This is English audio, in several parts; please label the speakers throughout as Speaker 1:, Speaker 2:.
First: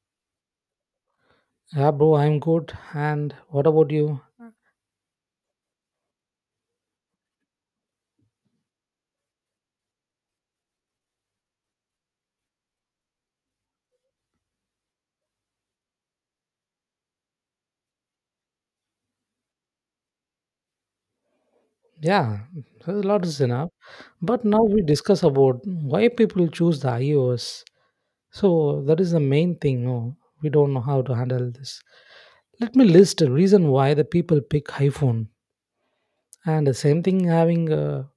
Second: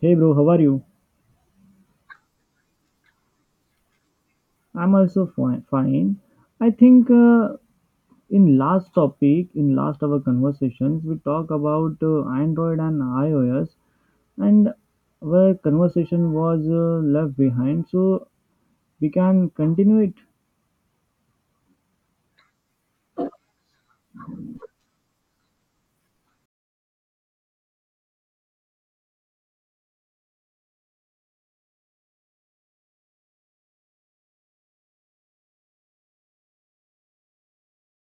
Speaker 1: Hey bro, how are you?
Speaker 2: Yeah, bro, I'm good. And what about you?
Speaker 1: I'm also fine. Fine. I think in last our conversations, we talk about Android and iOS, and our conversation was left behind. So we can continue it.
Speaker 2: Yeah, a lot is enough. But now we discuss about why people choose the iOS. So that is the main thing. No, we don't know how to handle this. Let me list a reason why the people pick iPhone. And the same thing having a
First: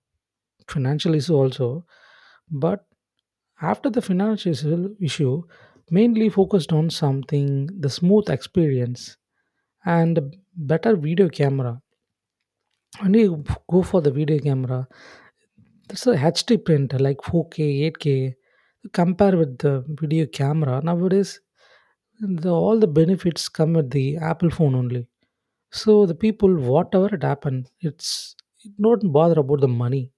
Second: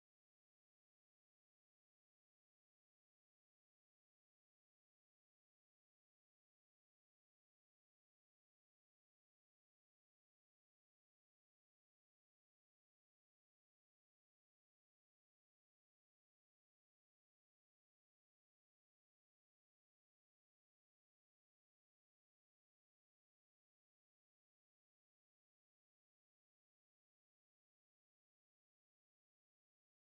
Speaker 2: financial issue also. But after the financial issue, mainly focused on something the smooth experience and better video camera. And you go for the video camera. That's a HD print, like 4K, 8K. Compare with the video camera. Nowadays, all the benefits come with the Apple phone only. So the people, whatever it happened, it don't bother about the money.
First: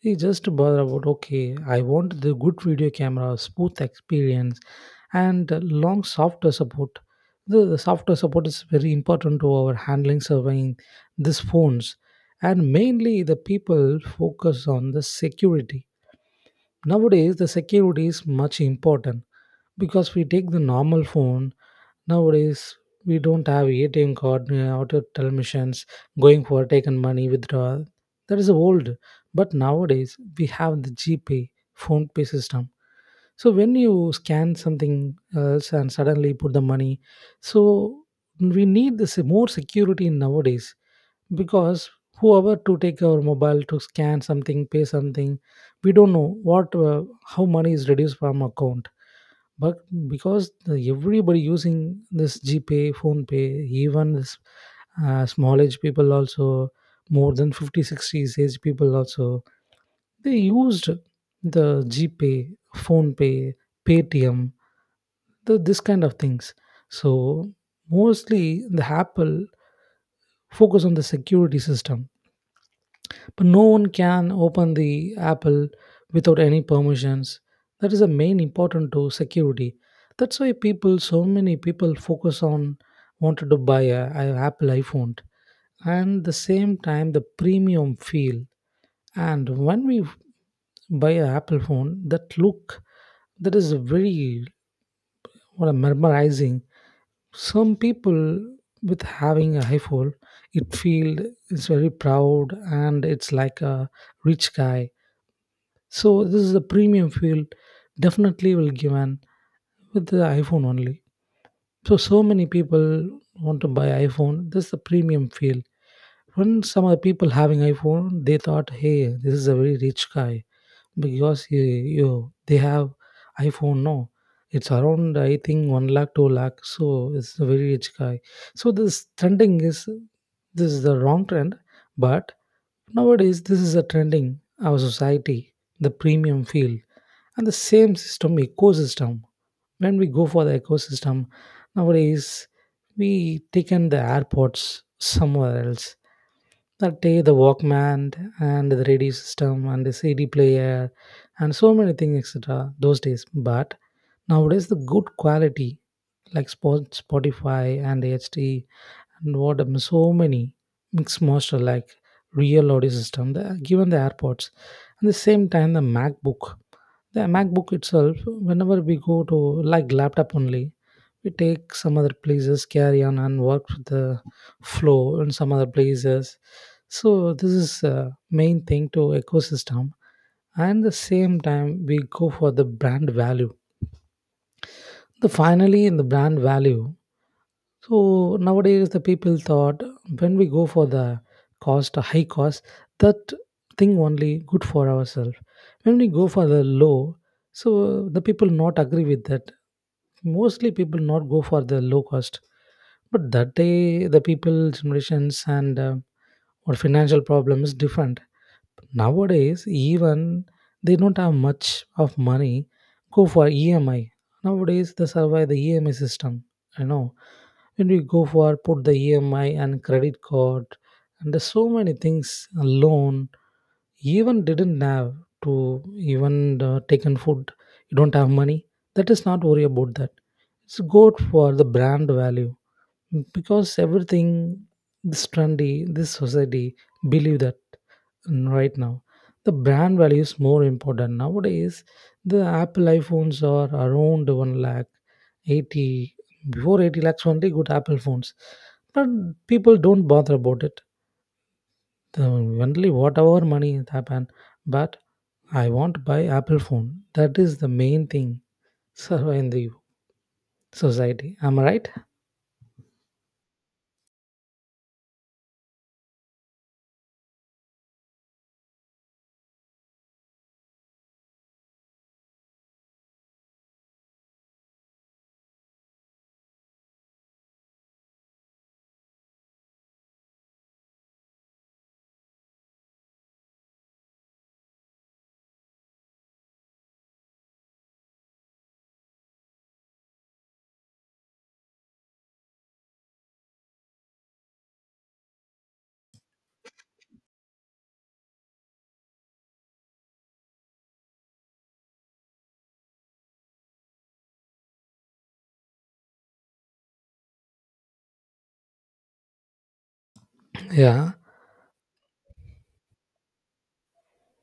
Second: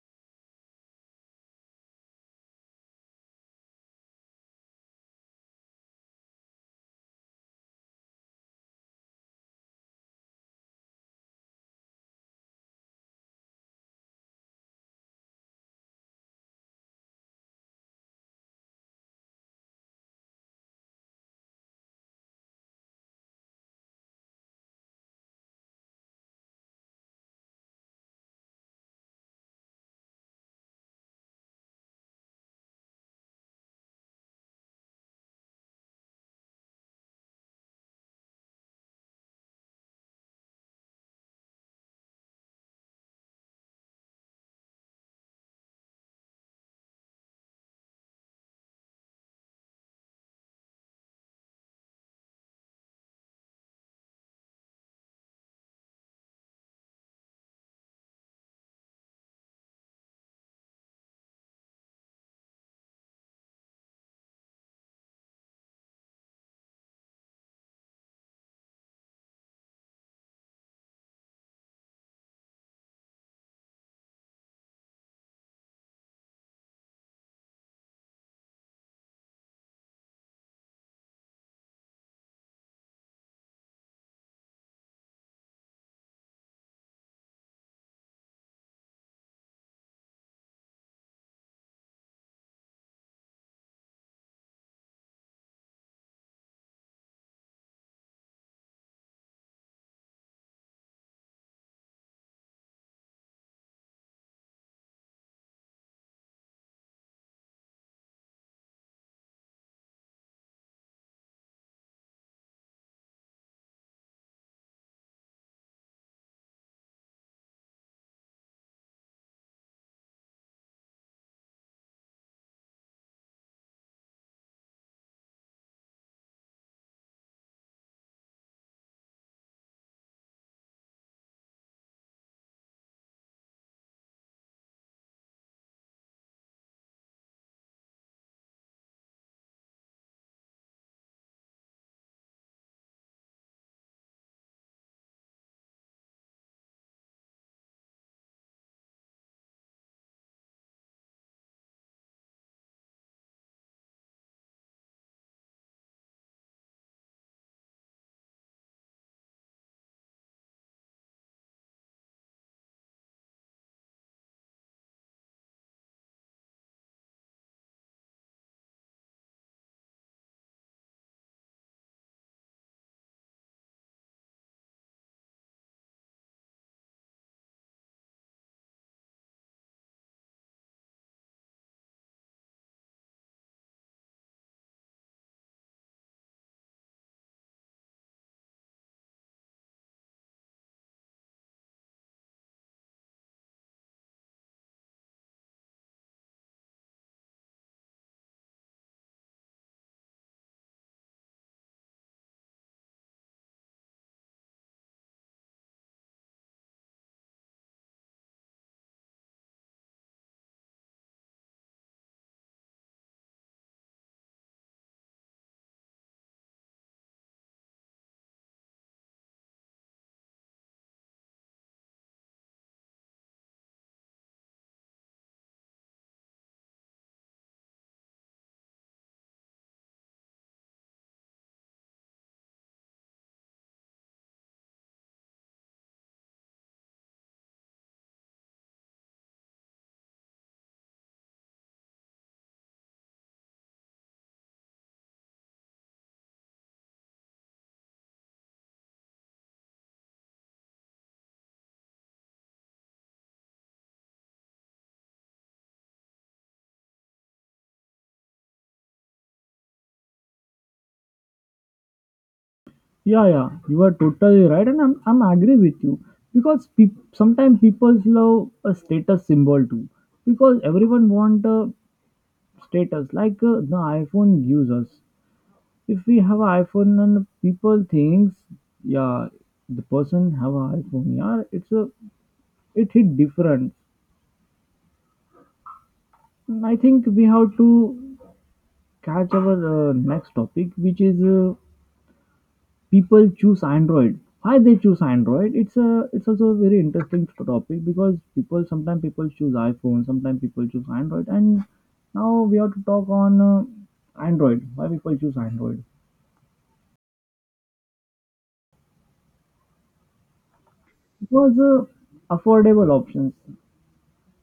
Speaker 2: He just bother about okay, I want the good video camera, smooth experience, and long software support. The software support is very important to our handling, surveying these phones, and mainly the people focus on the security. Nowadays, the security is much important because we take the normal phone. Nowadays, we don't have ATM card, auto telemissions, going for taken money withdrawal. That is old. But nowadays, we have the GPay, phone pay system. So when you scan something else and suddenly put the money, so we need this more security nowadays because whoever to take our mobile to scan something, pay something, we don't know what how money is reduced from account. But because everybody using this GPay, phone Pay, even this small age people also, more than 50, 60 age people also, they used the GPay, phone Pay, Paytm, this kind of things. So mostly the Apple focus on the security system. But no one can open the Apple without any permissions. That is the main important to security. That's why people, so many people focus on wanted to buy a Apple iPhone and the same time the premium feel. And when we buy a Apple phone, that look that is very what a mesmerizing. Some people with having a iPhone, it feel is very proud and it's like a rich guy. So this is a premium feel definitely will given with the iPhone only. So so many people want to buy iPhone. This is the premium feel. When some other people having iPhone, they thought, hey, this is a very rich guy because he, you they have iPhone. No, it's around I think 1 lakh, 2 lakh. So it's a very rich guy. So this trending is this is the wrong trend, but nowadays this is a trending our society, the premium feel and the same system ecosystem. When we go for the ecosystem nowadays, we taken the AirPods somewhere else. That day the walkman and the radio system and the cd player and so many things etc those days. But nowadays the good quality, like spotify and HD and what so many mixed master like real audio system, given the AirPods. And the same time the macbook, the MacBook itself, whenever we go to like laptop only, we take some other places, carry on and work with the flow in some other places. So this is main thing to ecosystem. And the same time we go for the brand value. The finally in the brand value, so nowadays the people thought when we go for the cost, a high cost, that thing only good for ourselves. When we go for the low, so the people not agree with that. Mostly people not go for the low cost. But that day the people generations and or financial problem is different. Nowadays, even they don't have much of money, go for EMI. Nowadays, they survive the EMI system. You know when we go for put the EMI and credit card, and there's so many things a loan. Even didn't have to even taken food. You don't have money. That is not worry about that. It's good for the brand value because everything this trendy this society believe that right now the brand value is more important nowadays. The apple iphones are around 1 lakh 80, before 80 lakhs only good apple phones, but people don't bother about it. The only whatever money it happen, but I want to buy apple phone. That is the main thing. Survive in the society, am I right?
Speaker 1: Yeah, yeah, you are totally right, and I'm agree with you because sometimes people love a status symbol too because everyone want a status like the iPhone gives us. If we have an iPhone and people thinks, yeah, the person have an iPhone. Yeah, it hit different. And I think we have to catch our next topic, which is people choose Android. Why they choose Android? It's also a very interesting topic because people sometimes people choose iPhone, sometimes people choose Android, and now we have to talk on Android. Why people choose Android?
Speaker 2: Yeah,
Speaker 1: Because affordable options.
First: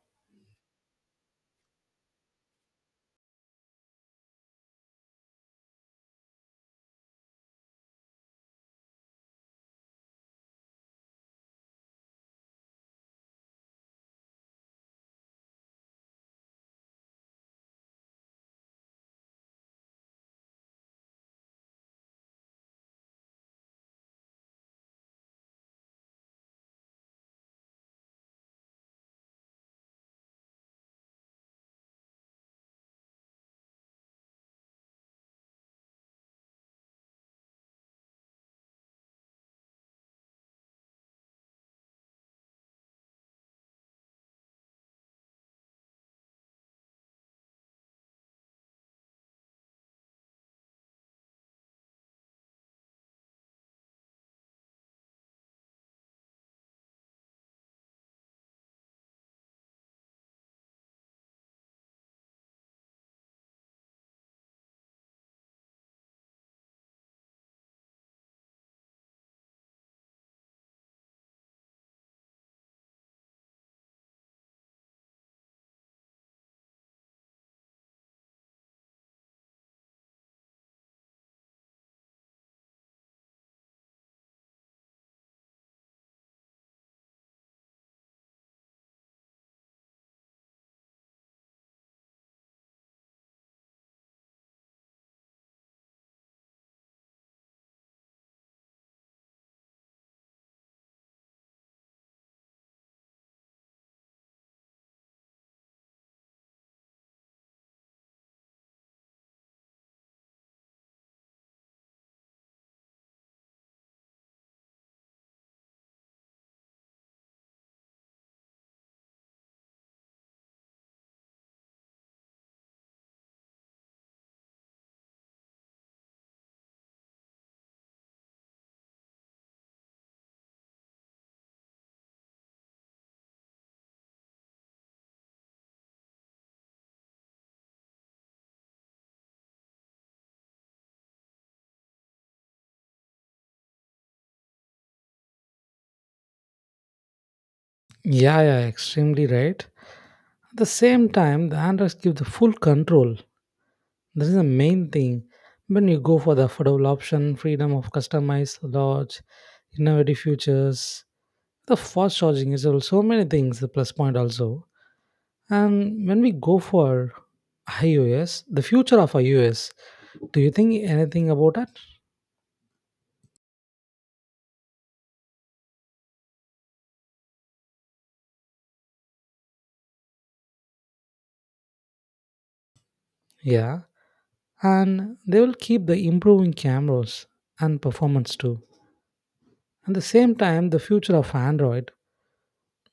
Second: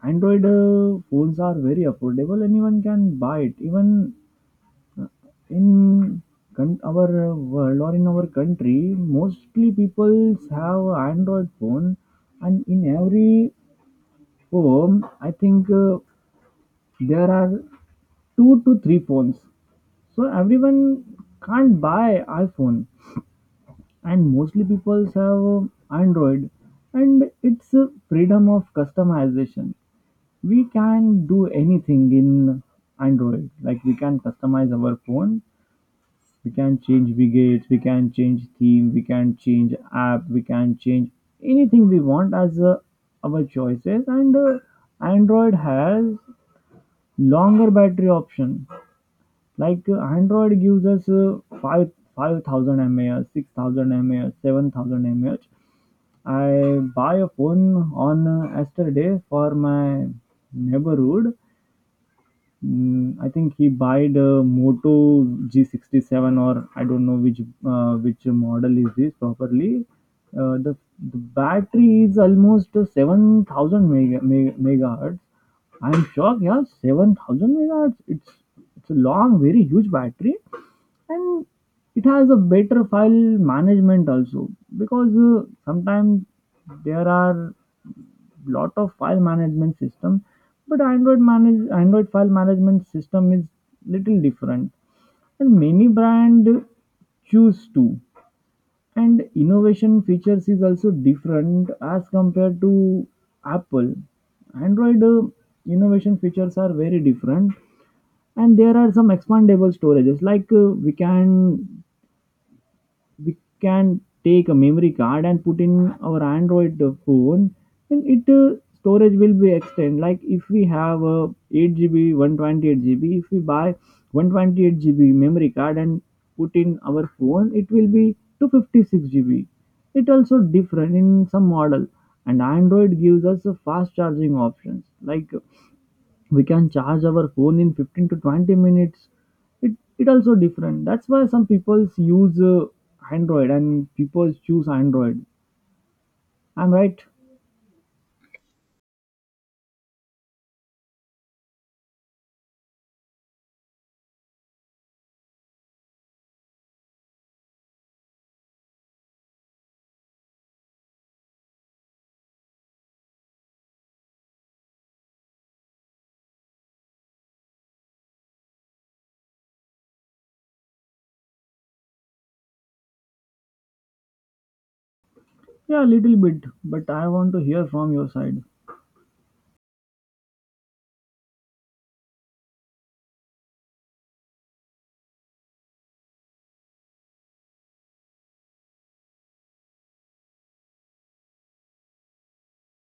Speaker 1: Android phones are very affordable. Anyone can buy it. Even in our world or in our country, mostly people have Android phone, and in every home, I think there are two to three phones. So everyone can't buy iPhone, and mostly people have Android, and it's freedom of customization. We can do anything in android, like we can customize our phone, we can change widgets, we can change theme, we can change app, we can change anything we want as our choices. And android has longer battery option, like android gives us 5 5000 mAh, 6000 mAh, 7000 mAh. I buy a phone on yesterday for my neighborhood. I think he bought a Moto G67, or I don't know which model is this properly. Uh, the the battery is almost 7000 megahertz. I'm shocked. Yeah, 7000 megahertz. It's a long, very huge battery, and it has a better file management also, because sometimes there are lot of file management system, but Android file management system is little different, and many brand choose to. And innovation features is also different as compared to Apple. Android innovation features are very different, and there are some expandable storages, like we can take a memory card and put in our android phone, and it storage will be extend. Like if we have a 8 GB, 128 GB, if we buy 128 GB memory card and put in our phone, it will be 256 GB. It also different in some model, and android gives us a fast charging options, like we can charge our phone in 15 to 20 minutes. It it also different. That's why some people use android and people choose android. I'm right?
Speaker 2: yeah, yeah, extremely right. At the same time, the Androids give the full control. This is the main thing. When you go for the affordable option, freedom of customize, large, innovative features, the fast charging is also so many things, the plus point also. And when we go for iOS, the future of iOS, do you think anything about that?
Speaker 1: Yeah, little bit, but I want to hear from your side.
Speaker 2: Yeah. And they will keep the improving cameras and performance too. At the same time, the future of Android,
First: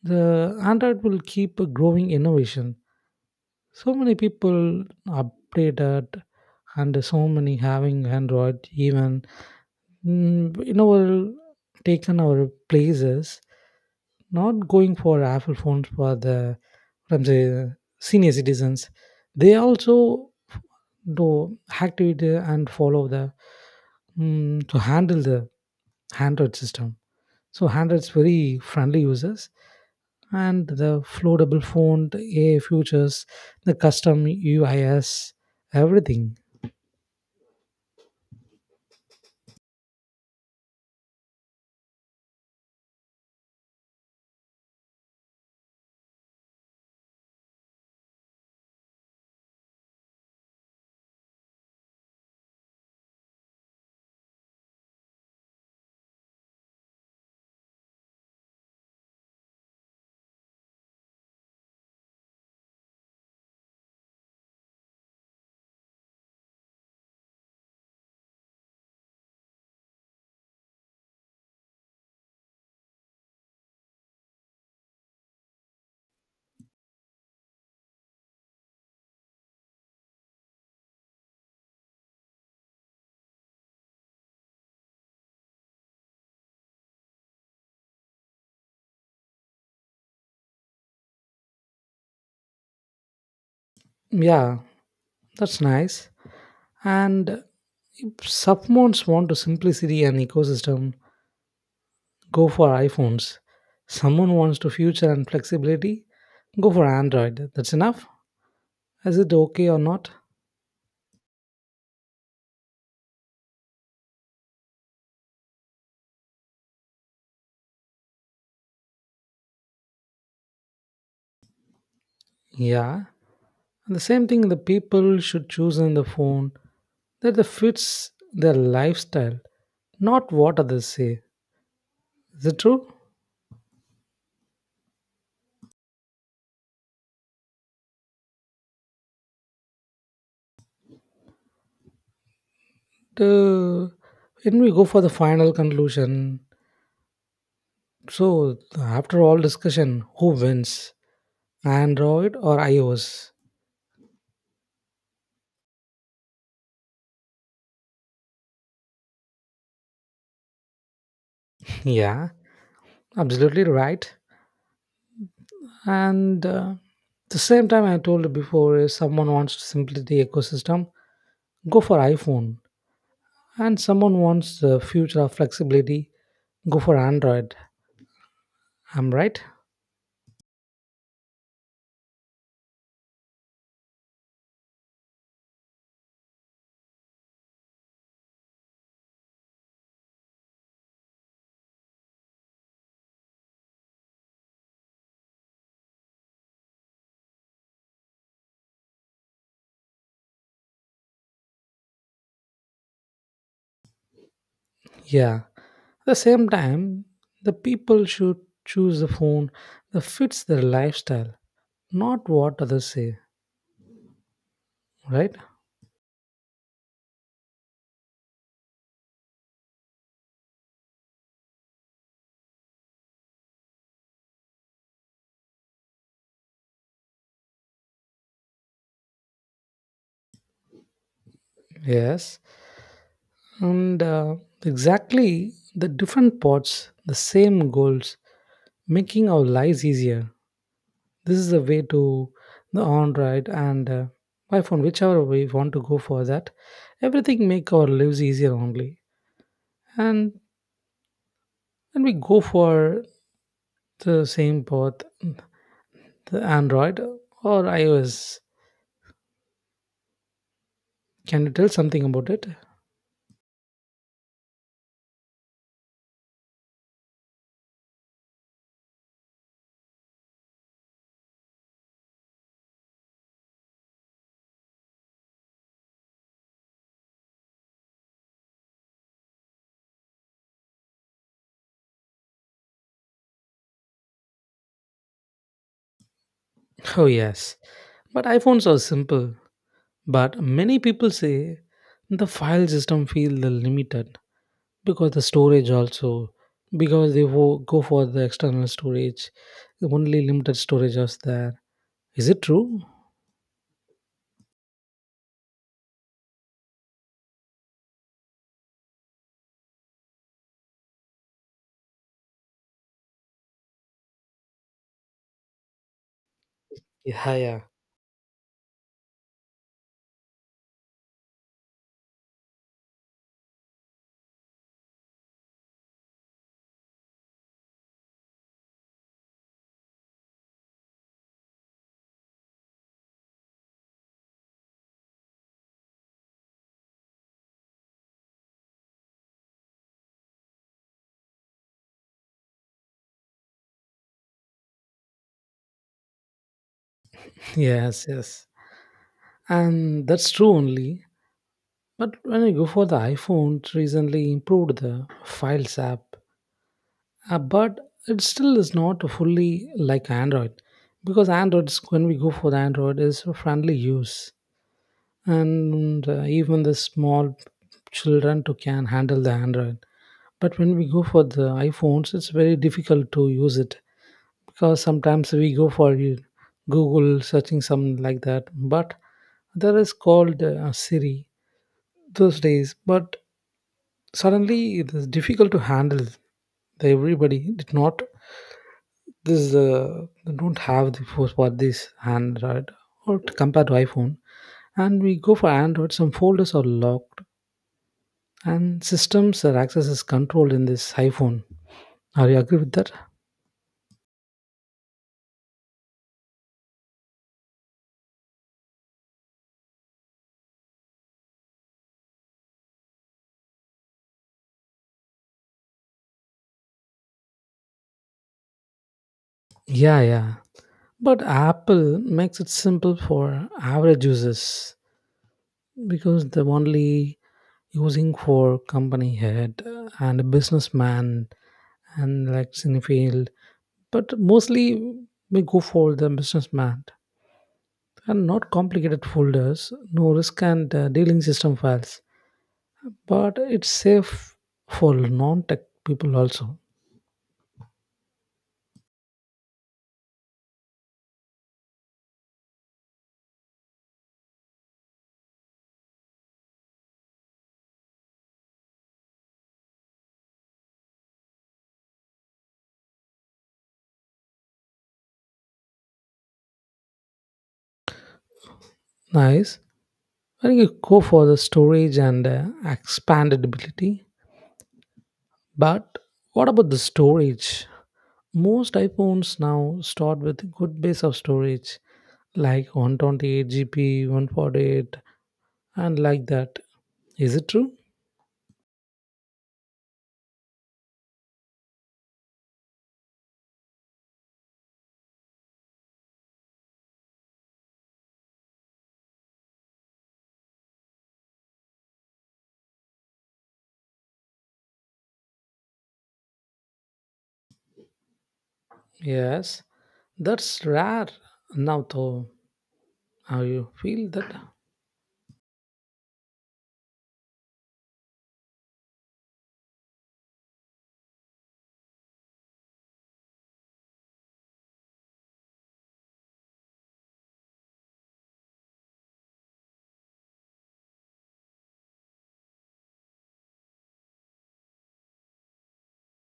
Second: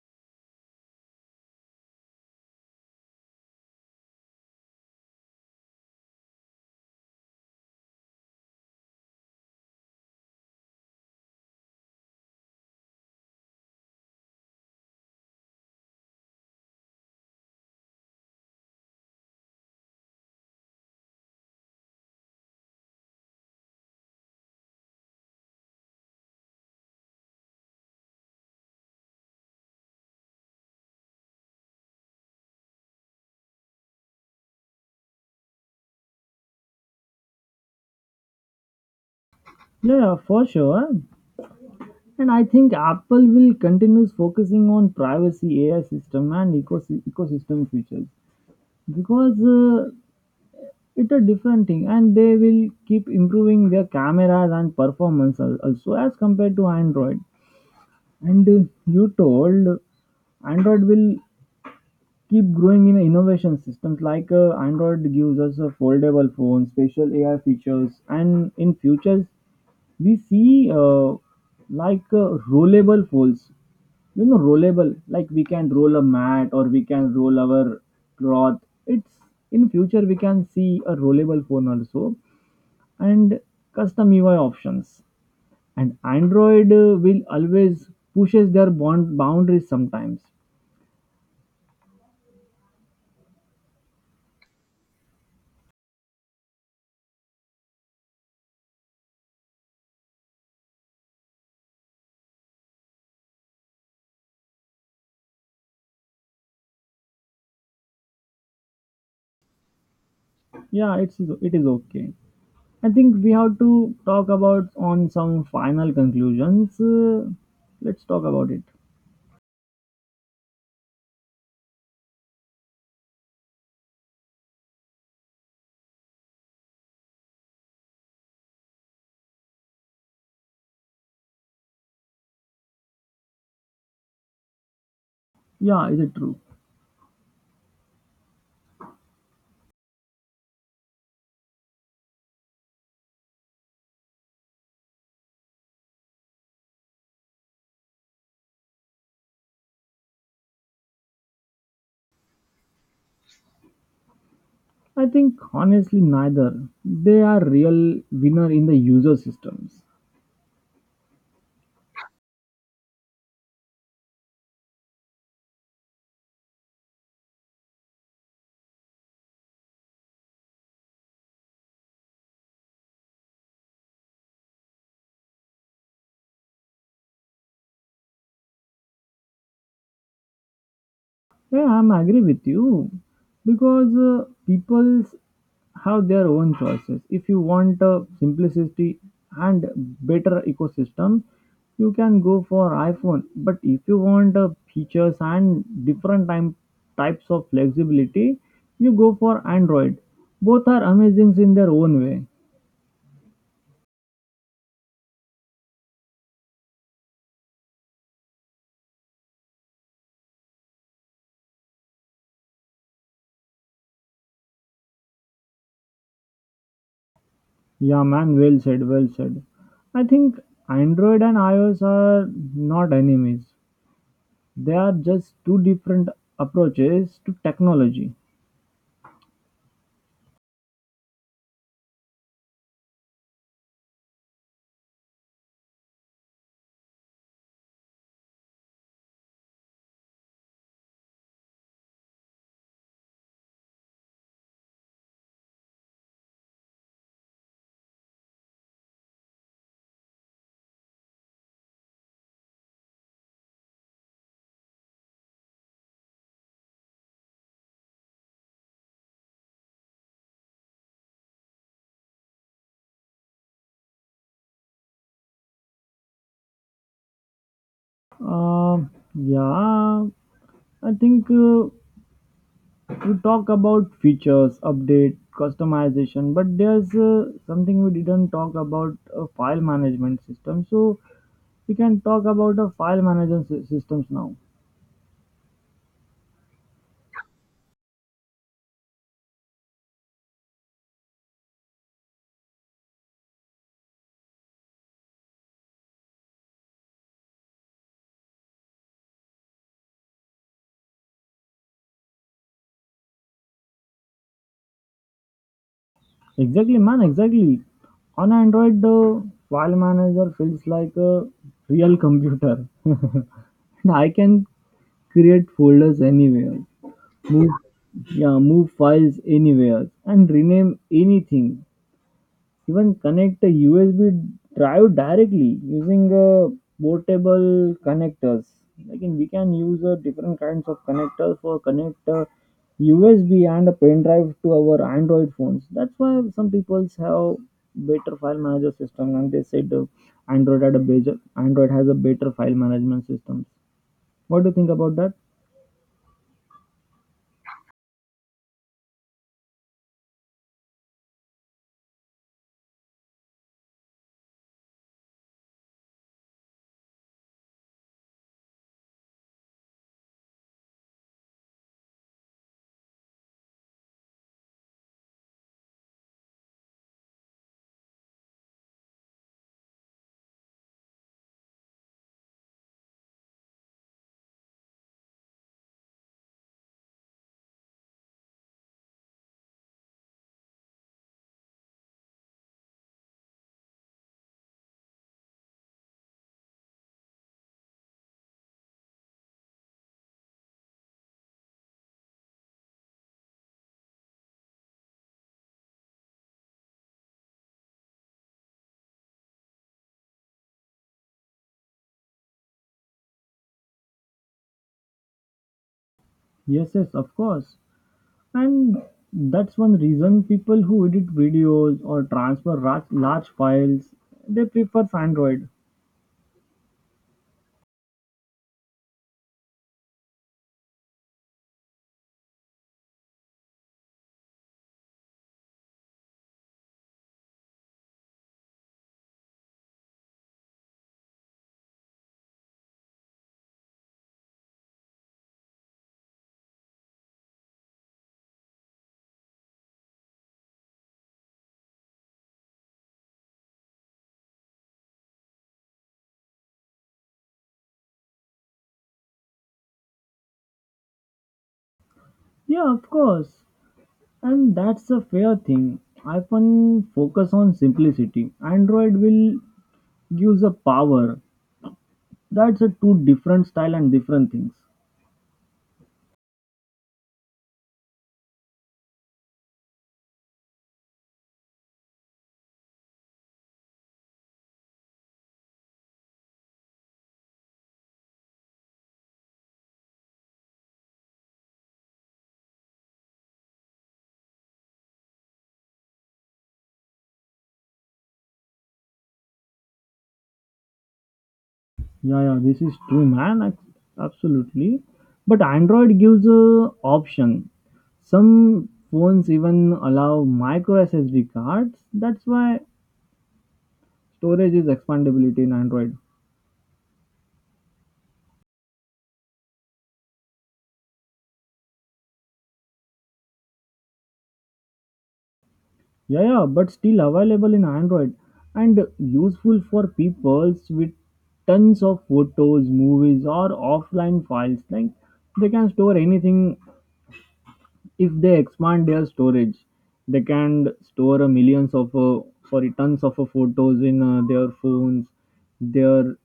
Speaker 2: the android will keep a growing innovation. So many people updated and so many having android, even you know will taken our places, not going for apple phones for the from the senior citizens. They also do activate and follow the to handle the android system. So android's very friendly users, and the floatable font, AI futures, the custom UIs, everything.
Speaker 1: Yeah, yeah, for sure. And I think apple will continue focusing on privacy, ai system, and ecosystem features, because it's a different thing, and they will keep improving their cameras and performance also as compared to android. And you told Android will keep growing in innovation systems, like Android gives us a foldable phone, special AI features, and in futures we see like rollable folds. You know, rollable, like we can roll a mat or we can roll our cloth. It's In future we can see a rollable phone also, and custom UI options. And android will always pushes their bond boundaries sometimes.
Speaker 2: Yeah, that's nice. And if someone's want to simplicity and ecosystem, go for iPhones. Someone wants to future and flexibility, go for Android. That's enough. Is it okay or not?
Speaker 1: Yeah, it is okay. I think we have to talk about on some final conclusions. Let's talk about it.
Speaker 2: Yeah. And the same thing the people should choose in the phone that the fits their lifestyle, not what others say. Is it true?
Speaker 1: Yeah, is it true.
Speaker 2: The when we go for the final conclusion, so after all discussion, who wins, Android or iOS?
Speaker 1: I think, honestly, neither. They are real winner in the user systems.
Speaker 2: Yeah, absolutely right. And the same time I told before, if someone wants simplicity ecosystem, go for iPhone, and someone wants the future of flexibility, go for Android. I'm right.
Speaker 1: Yeah, I'm agree with you, because people's have their own choices. If you want simplicity and better ecosystem, you can go for iPhone. But if you want features and different time types of flexibility, you go for Android. Both are amazing in their own way.
Speaker 2: Yeah. At the same time, the people should choose the phone that fits their lifestyle, not what others say, right?
Speaker 1: Yeah, man, well said, well said. I think Android and iOS are not enemies. They are just two different approaches to technology.
Speaker 2: Yes. And exactly the different pots, the same goals, making our lives easier. This is the way to the on right and by phone, whichever we want to go for that. Everything make our lives easier only. And when we go for the same path, the Android or iOS, can you tell something about it?
Speaker 1: Uh, yeah, I think we talk about features, update, customization, but there's something we didn't talk about, a file management system. So we can talk about a file management systems now.
Speaker 2: Oh yes. But iPhones are simple. But many people say the file system feel the limited because the storage also, because they go for the external storage. Only limited storage is there. Is it true?
Speaker 1: Exactly, man. Exactly. On Android, the file manager feels like a real computer. And I can create folders anywhere.
Speaker 2: Yeah,
Speaker 1: Move,
Speaker 2: yeah.
Speaker 1: yeah, move files anywhere and rename anything. Even connect a USB drive directly using portable connectors. Like we can use different kinds of connectors for connect USB and a pen drive to our Android phones. That's why some people have better file manager system, and they said Android has a better file management system. What do you think about that?
Speaker 2: Yes, yes. And that's true only. But when I go for the iPhone, it recently improved the Files app. But it still is not fully like Android because Android's when we go for the Android is for friendly use. And even the small children too can handle the android. But when we go for the iphones it's very difficult to use it because sometimes we go for google searching something like that, but there is called siri those days. But suddenly it is difficult to handle, the everybody did not this they don't have the force for this android or to compare to iphone. And we go for android, some folders are locked and systems or access is controlled in this iphone. Are you agree with that?
Speaker 1: Yes, yes, of course. And that's one reason people who edit videos or transfer large files, they prefer Android.
Speaker 2: Yeah, yeah. But apple makes it simple for average users because they're only using for company head and a businessman and like cinefield. But mostly we go for the businessman, and not complicated folders, no risk, and dealing system files, but it's safe for non-tech people also.
Speaker 1: Yeah, of course. And that's a fair thing. iPhone focus on simplicity. Android will gives a power. That's a two different style and different things.
Speaker 2: Nice. Well, you go for the storage and expandability. But what about the storage? Most iPhones now start with good base of storage, like 128 GB, 148, and like that. Is it true?
Speaker 1: Yeah, yeah, this is true, man. Absolutely. But Android gives a option. Some phones even allow micro SSD cards. That's why storage is expandability in android.
Speaker 2: Yes, that's rare now, though. How you feel that?
Speaker 1: Yeah, yeah, but still available in android, and useful for people with tons of photos, movies, or offline files. Like they can store anything. If they expand their storage, they can store a millions of sorry, tons of photos in their phones. there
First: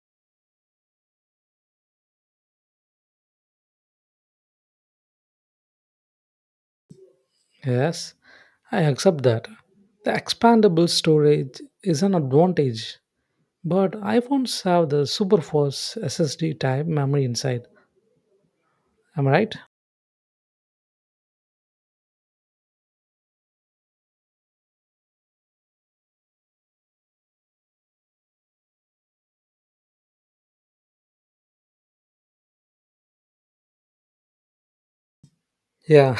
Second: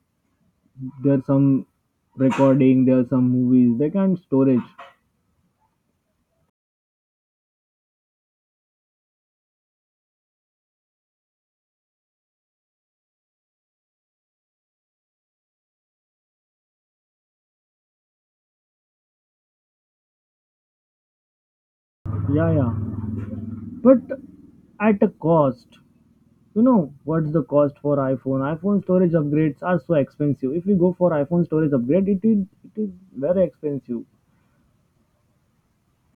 Speaker 1: there's some recording, there's some movies they can storage.
Speaker 2: Yes, I accept that. The expandable storage is an advantage, but iPhones have the super fast SSD type memory inside. Am I right?
Speaker 1: Yeah, yeah, but at a cost. You know what's the cost for iphone storage upgrades are so expensive. If we go for iphone storage upgrade, it is very expensive.
Speaker 2: Yeah.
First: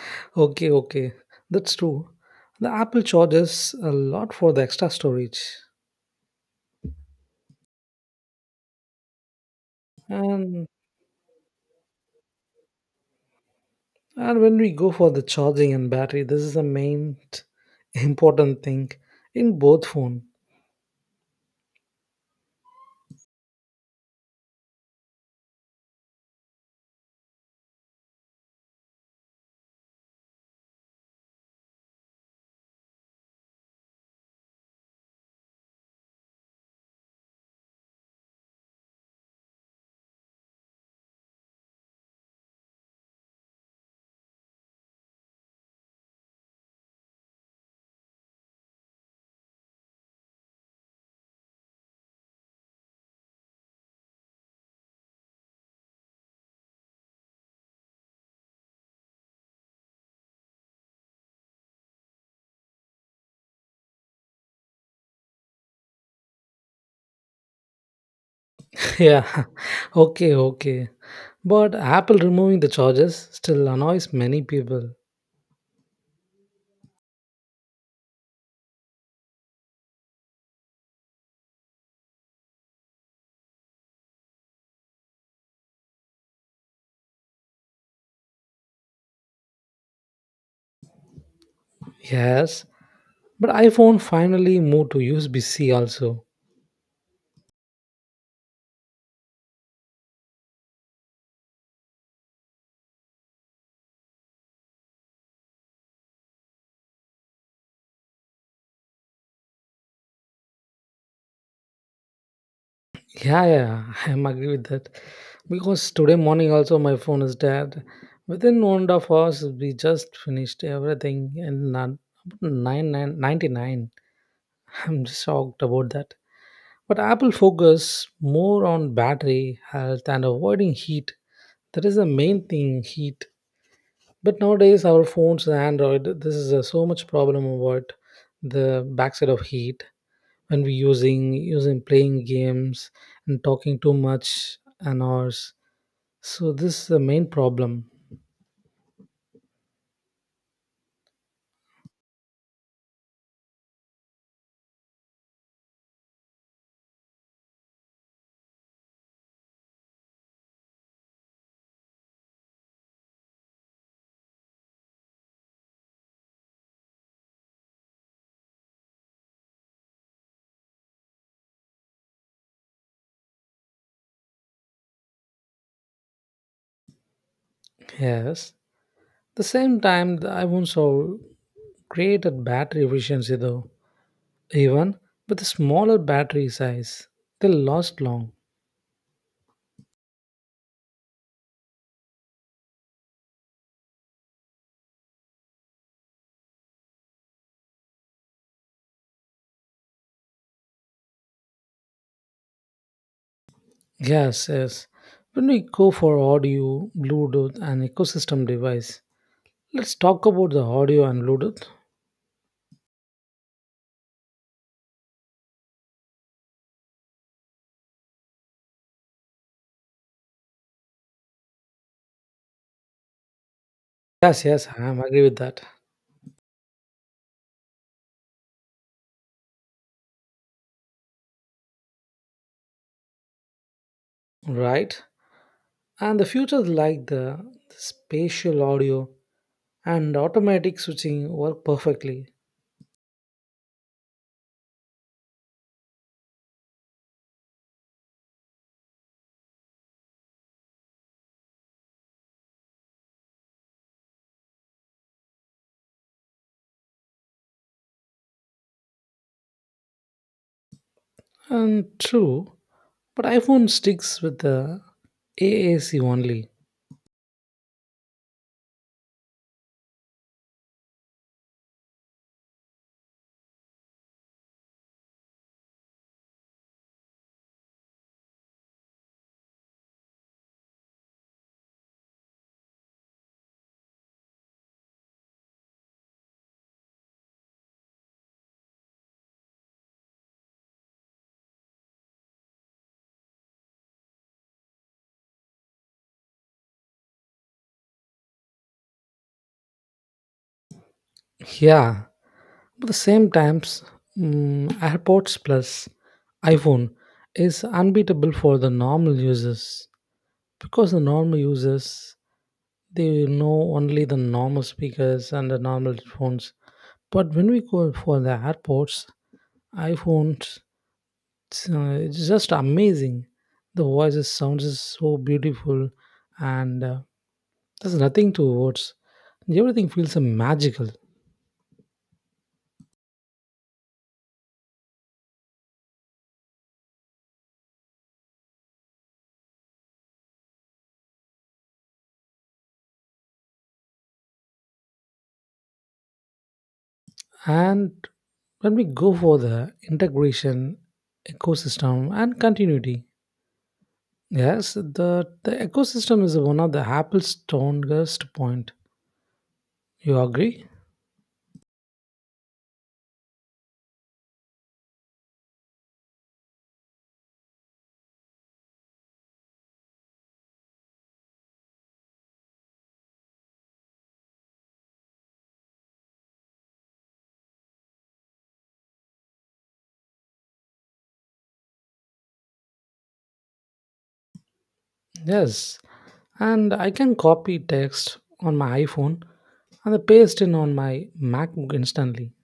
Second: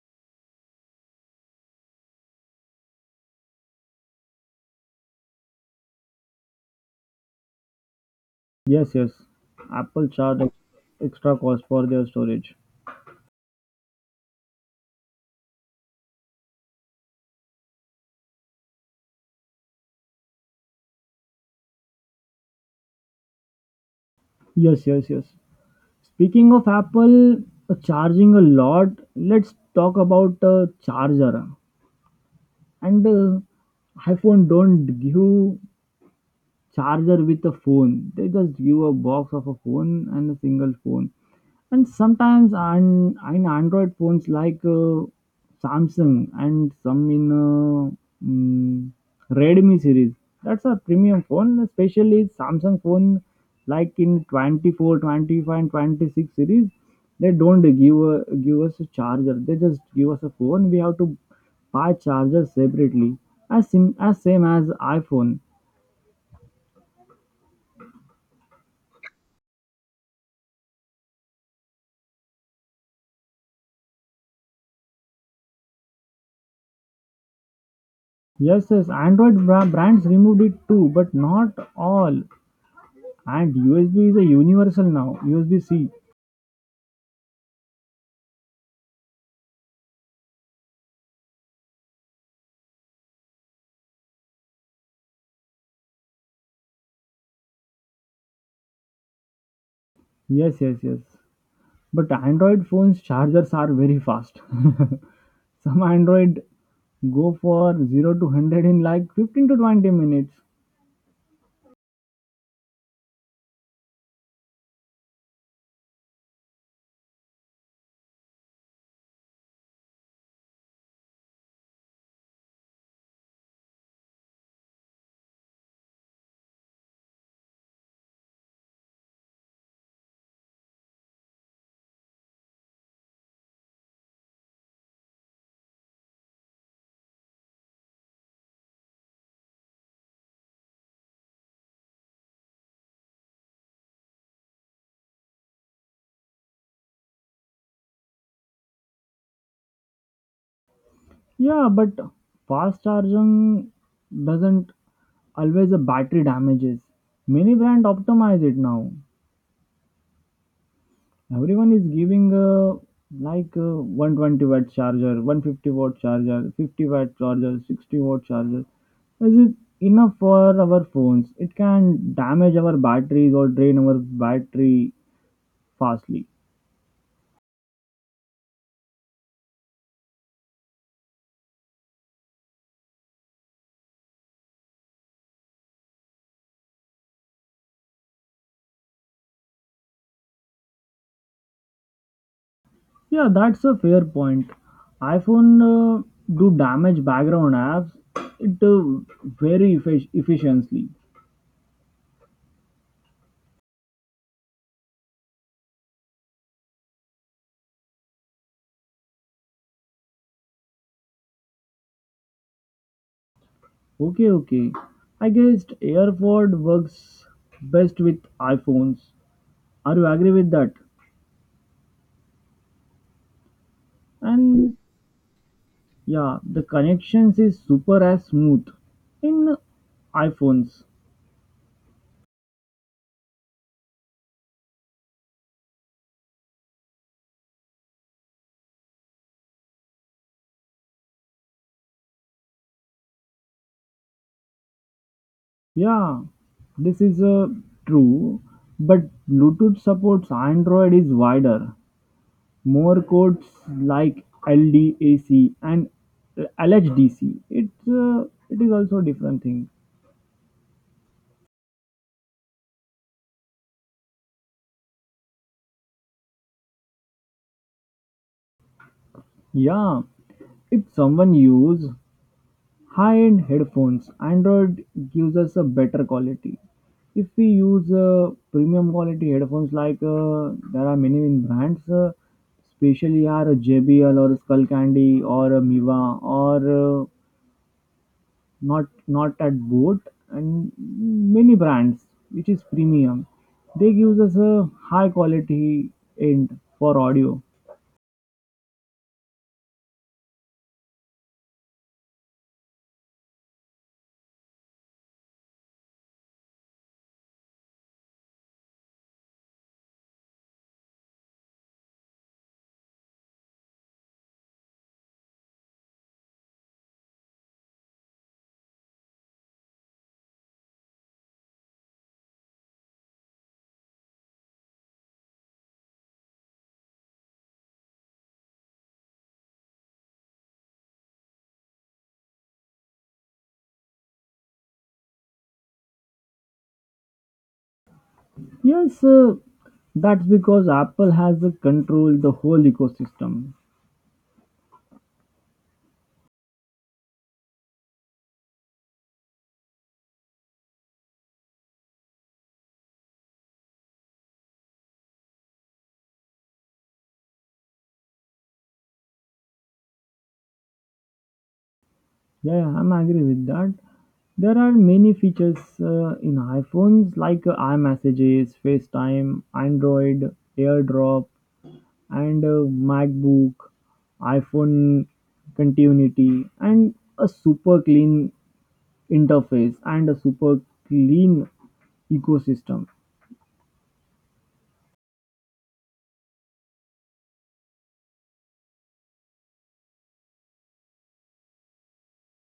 Speaker 2: Okay, okay. That's true. The Apple charges a lot for the extra storage.
Speaker 1: Yes, yes, apple charge
Speaker 2: And
Speaker 1: extra cost for their storage.
Speaker 2: and when we go for the charging and battery, this is the main important thing in both phone.
Speaker 1: Yes, yes, yes. Speaking of apple charging a lot, let's talk about charger. And iphone don't give charger with a phone. They just give a box of a phone and a single phone. And sometimes on Android phones like Samsung and some in mm, Redmi series, that's a premium phone, especially Samsung phone, like in 24, 25, and 26 series. They don't give us a charger. They just give us a phone. We have to buy charger separately, as same as iPhone.
Speaker 2: Yeah. Okay, okay. But Apple removing the charges still annoys many people.
Speaker 1: Yes, yes, Android brands removed it too, but not all. And USB is a universal now, USB C.
Speaker 2: Yes. But iPhone finally moved to USB C also.
Speaker 1: Yes, yes, yes. But Android phones chargers are very fast. Some Android go for 0 to 100 in like 15 to 20 minutes.
Speaker 2: Yeah, yeah, I am agree with that. Because today morning also my phone is dead. Within 1.5 hours, we just finished everything in nine, nine, nine, 99. I'm just shocked about that. But Apple focus more on battery health and avoiding heat. That is the main thing, heat. But nowadays our phones and Android, this is a, so much problem about the backside of heat, when we using playing games and talking too much and hours. So this is the main problem.
Speaker 1: Yeah, but fast charging doesn't always a battery damages. Many brand optimize it now. Everyone is giving like 120-watt charger, 150-watt charger, 50-watt charger, 60-watt charger. Is it enough for our phones? It can damage our batteries or drain our battery fastly.
Speaker 2: Yes, the same time the iphones are great at battery efficiency though, even with a smaller battery size they last long.
Speaker 1: Yeah, that's a fair point. iPhone uh, do damage background apps. It very efficiently.
Speaker 2: Yes, yes. When we go for audio bluetooth and ecosystem device, let's talk about the audio and bluetooth.
Speaker 1: Okay, okay. I guess AirPod works best with iPhones. Are you agree with that?
Speaker 2: Yes, yes,
Speaker 1: And
Speaker 2: I am agree with that.
Speaker 1: Yeah, the connections is super as smooth in iphones.
Speaker 2: Right. And the features like the spatial audio and automatic switching work perfectly.
Speaker 1: Yeah, this is true. But bluetooth supports android is wider, more codes, like ldac and lhdc. It is also a different thing.
Speaker 2: And true, but iPhone sticks with the AAC only.
Speaker 1: Yeah, if someone use high-end headphones, android gives us a better quality. If we use premium quality headphones, like there are many brands especially are jbl, or skullcandy, or miva, or not at boat, and many brands which is premium. They gives us a high quality end for audio.
Speaker 2: Yeah, but the same times, AirPods Plus iPhone is unbeatable for the normal users because the normal users they know only the normal speakers and the normal phones. But when we go for the AirPods, iPhones. It's just amazing. The voices sounds is so beautiful, and there's nothing to words. Everything feels magical.
Speaker 1: Yes, that's because apple has controlled the whole ecosystem.
Speaker 2: And when we go for the integration, ecosystem, and continuity, yes, the ecosystem is one of the Apple's strongest point. You agree?
Speaker 1: Yeah, yeah, I'm agree with that. There are many features in iPhones, like iMessages, FaceTime, Android, AirDrop, and MacBook, iPhone Continuity, and a super clean interface and a super clean ecosystem.
Speaker 2: Yes, and I can copy text on my iPhone and paste in on my MacBook instantly.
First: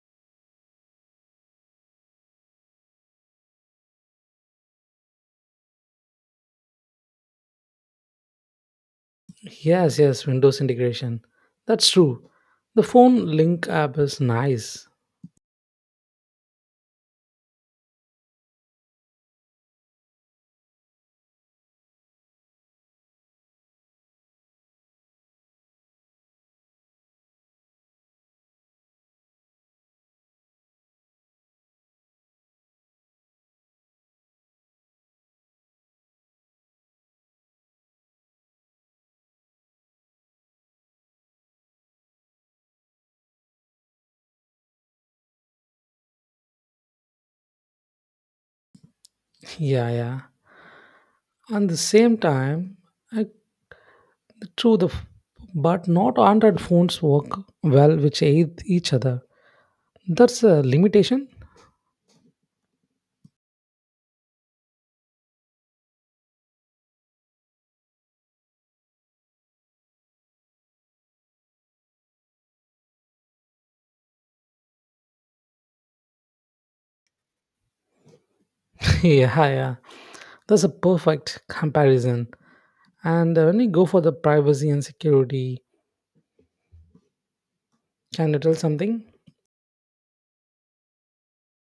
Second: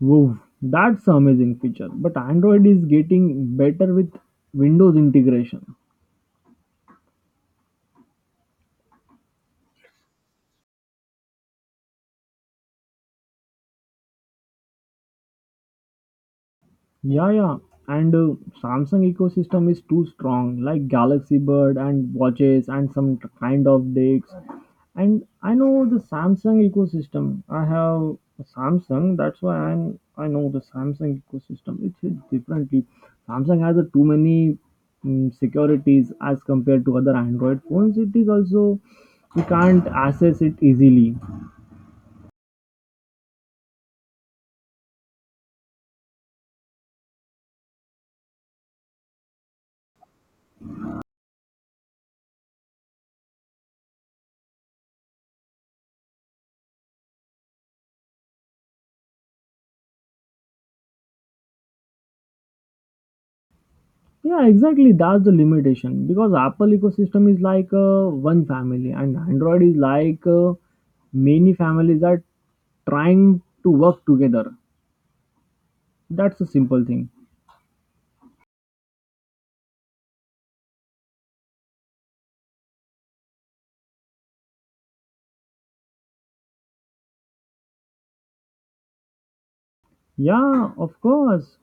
Speaker 1: Wow, that's an amazing feature. But Android is getting better with Windows integration.
Speaker 2: Yes, yes, Windows integration. That's true. The phone link app is nice.
Speaker 1: Yeah, yeah. And Samsung ecosystem is too strong, like Galaxy Bird and watches and some kind of decks. And I know the Samsung ecosystem. I have a Samsung, that's why I know the Samsung ecosystem. It's hit differently. Samsung has a too many securities as compared to other Android phones. It is also we can't access it easily.
Speaker 2: Yeah, yeah. And the same time, I, true but not Android phones work well which aid each other. That's a limitation.
Speaker 1: Yeah, exactly. That's the limitation because Apple ecosystem is like one family, and Android is like many families are trying to work together. That's a simple thing.
Speaker 2: Yeah, yeah. That's a perfect comparison. And when you go for the privacy and security, can you tell something?
Speaker 1: Yeah, of course.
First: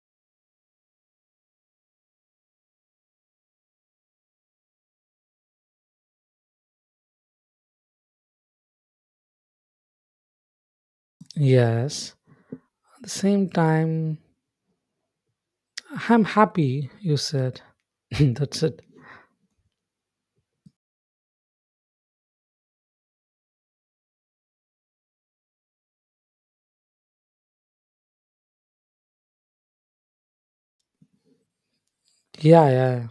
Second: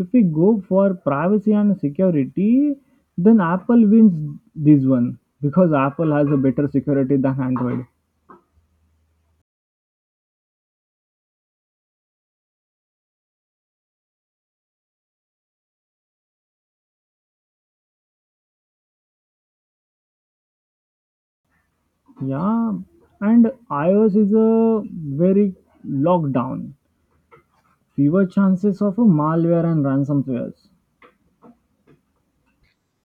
Speaker 1: If we go for privacy and security, then Apple wins this one because Apple has a better security than Android.
Speaker 2: Yes. At the same time, I'm happy. You said that's a.
Speaker 1: Yeah, and iOS is a very lockdown. Fewer chances of a malware and ransomwares.
Speaker 2: Yeah, yeah, yeah.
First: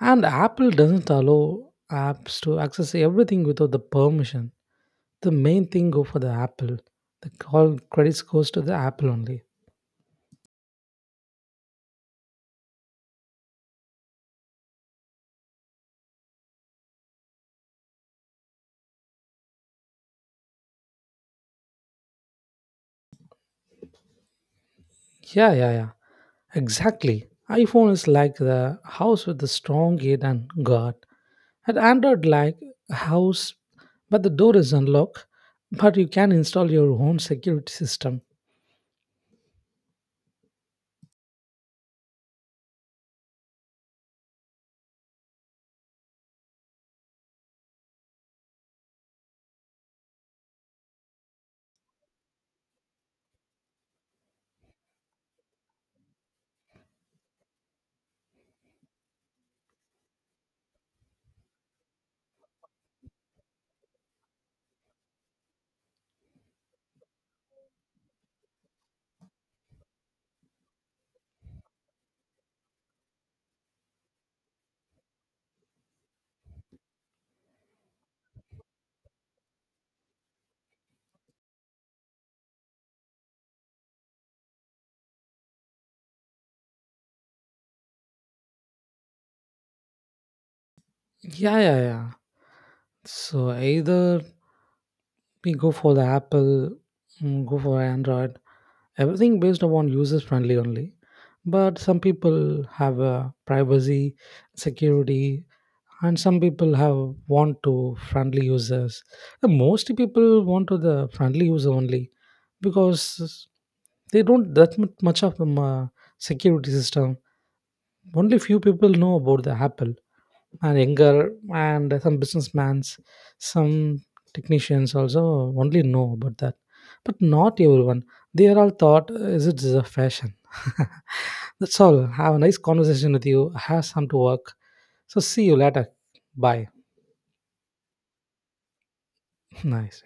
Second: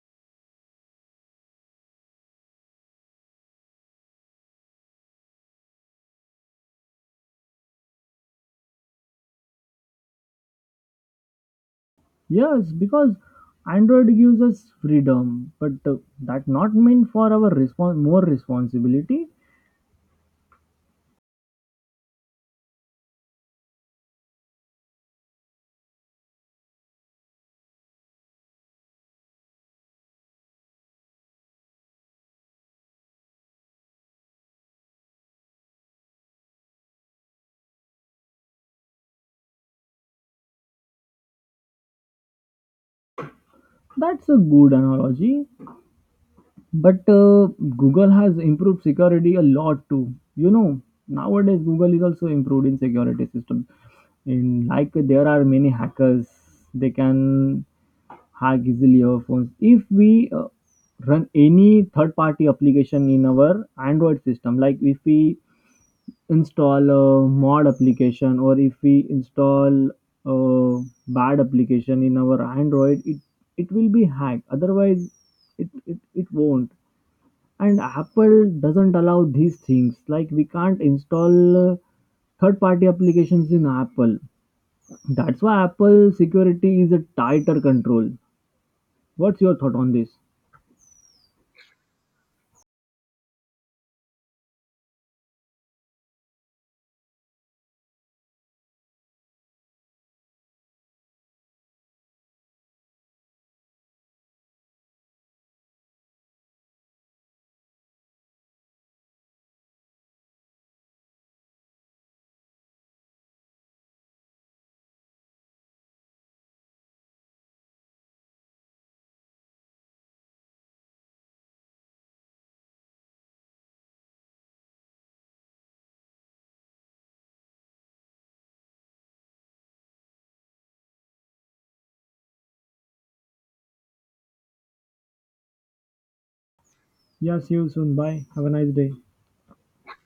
Speaker 2: And Apple doesn't allow apps to access everything without the permission. The main thing go for the Apple. The all credits goes to the Apple only.
Speaker 1: Yes, because Android gives us freedom, but that not mean for our more responsibility.
Speaker 2: Yeah, yeah, yeah. Exactly. iPhone is like the house with the strong gate and guard. And Android like a house, but the door is unlocked. But you can install your own security system.
Speaker 1: That's a good analogy. But Google has improved security a lot too. You know, nowadays Google is also improved in security system. In like there are many hackers, they can hack easily our phones if we run any third-party application in our Android system. Like if we install a mod application, or if we install a bad application in our android, it will be hacked, otherwise it won't. And apple doesn't allow these things, like we can't install third party applications in apple. That's why apple security is a tighter control. What's your thought on this?
Speaker 2: Yeah, yeah, yeah. So either we go for the Apple, go for Android, everything based upon users friendly only. But some people have privacy, security, and some people have want to friendly users. And most people want to the friendly user only because they don't that much of security system. Only few people know about the Apple and younger and some businessmans, some technicians also only know about that. But not everyone. They are all thought, is it is a fashion? That's all. Have a nice conversation with you. I Have some to work. So see you later. Bye.
Speaker 1: Yeah, see you soon, bye, have a nice day.
Speaker 2: Nice.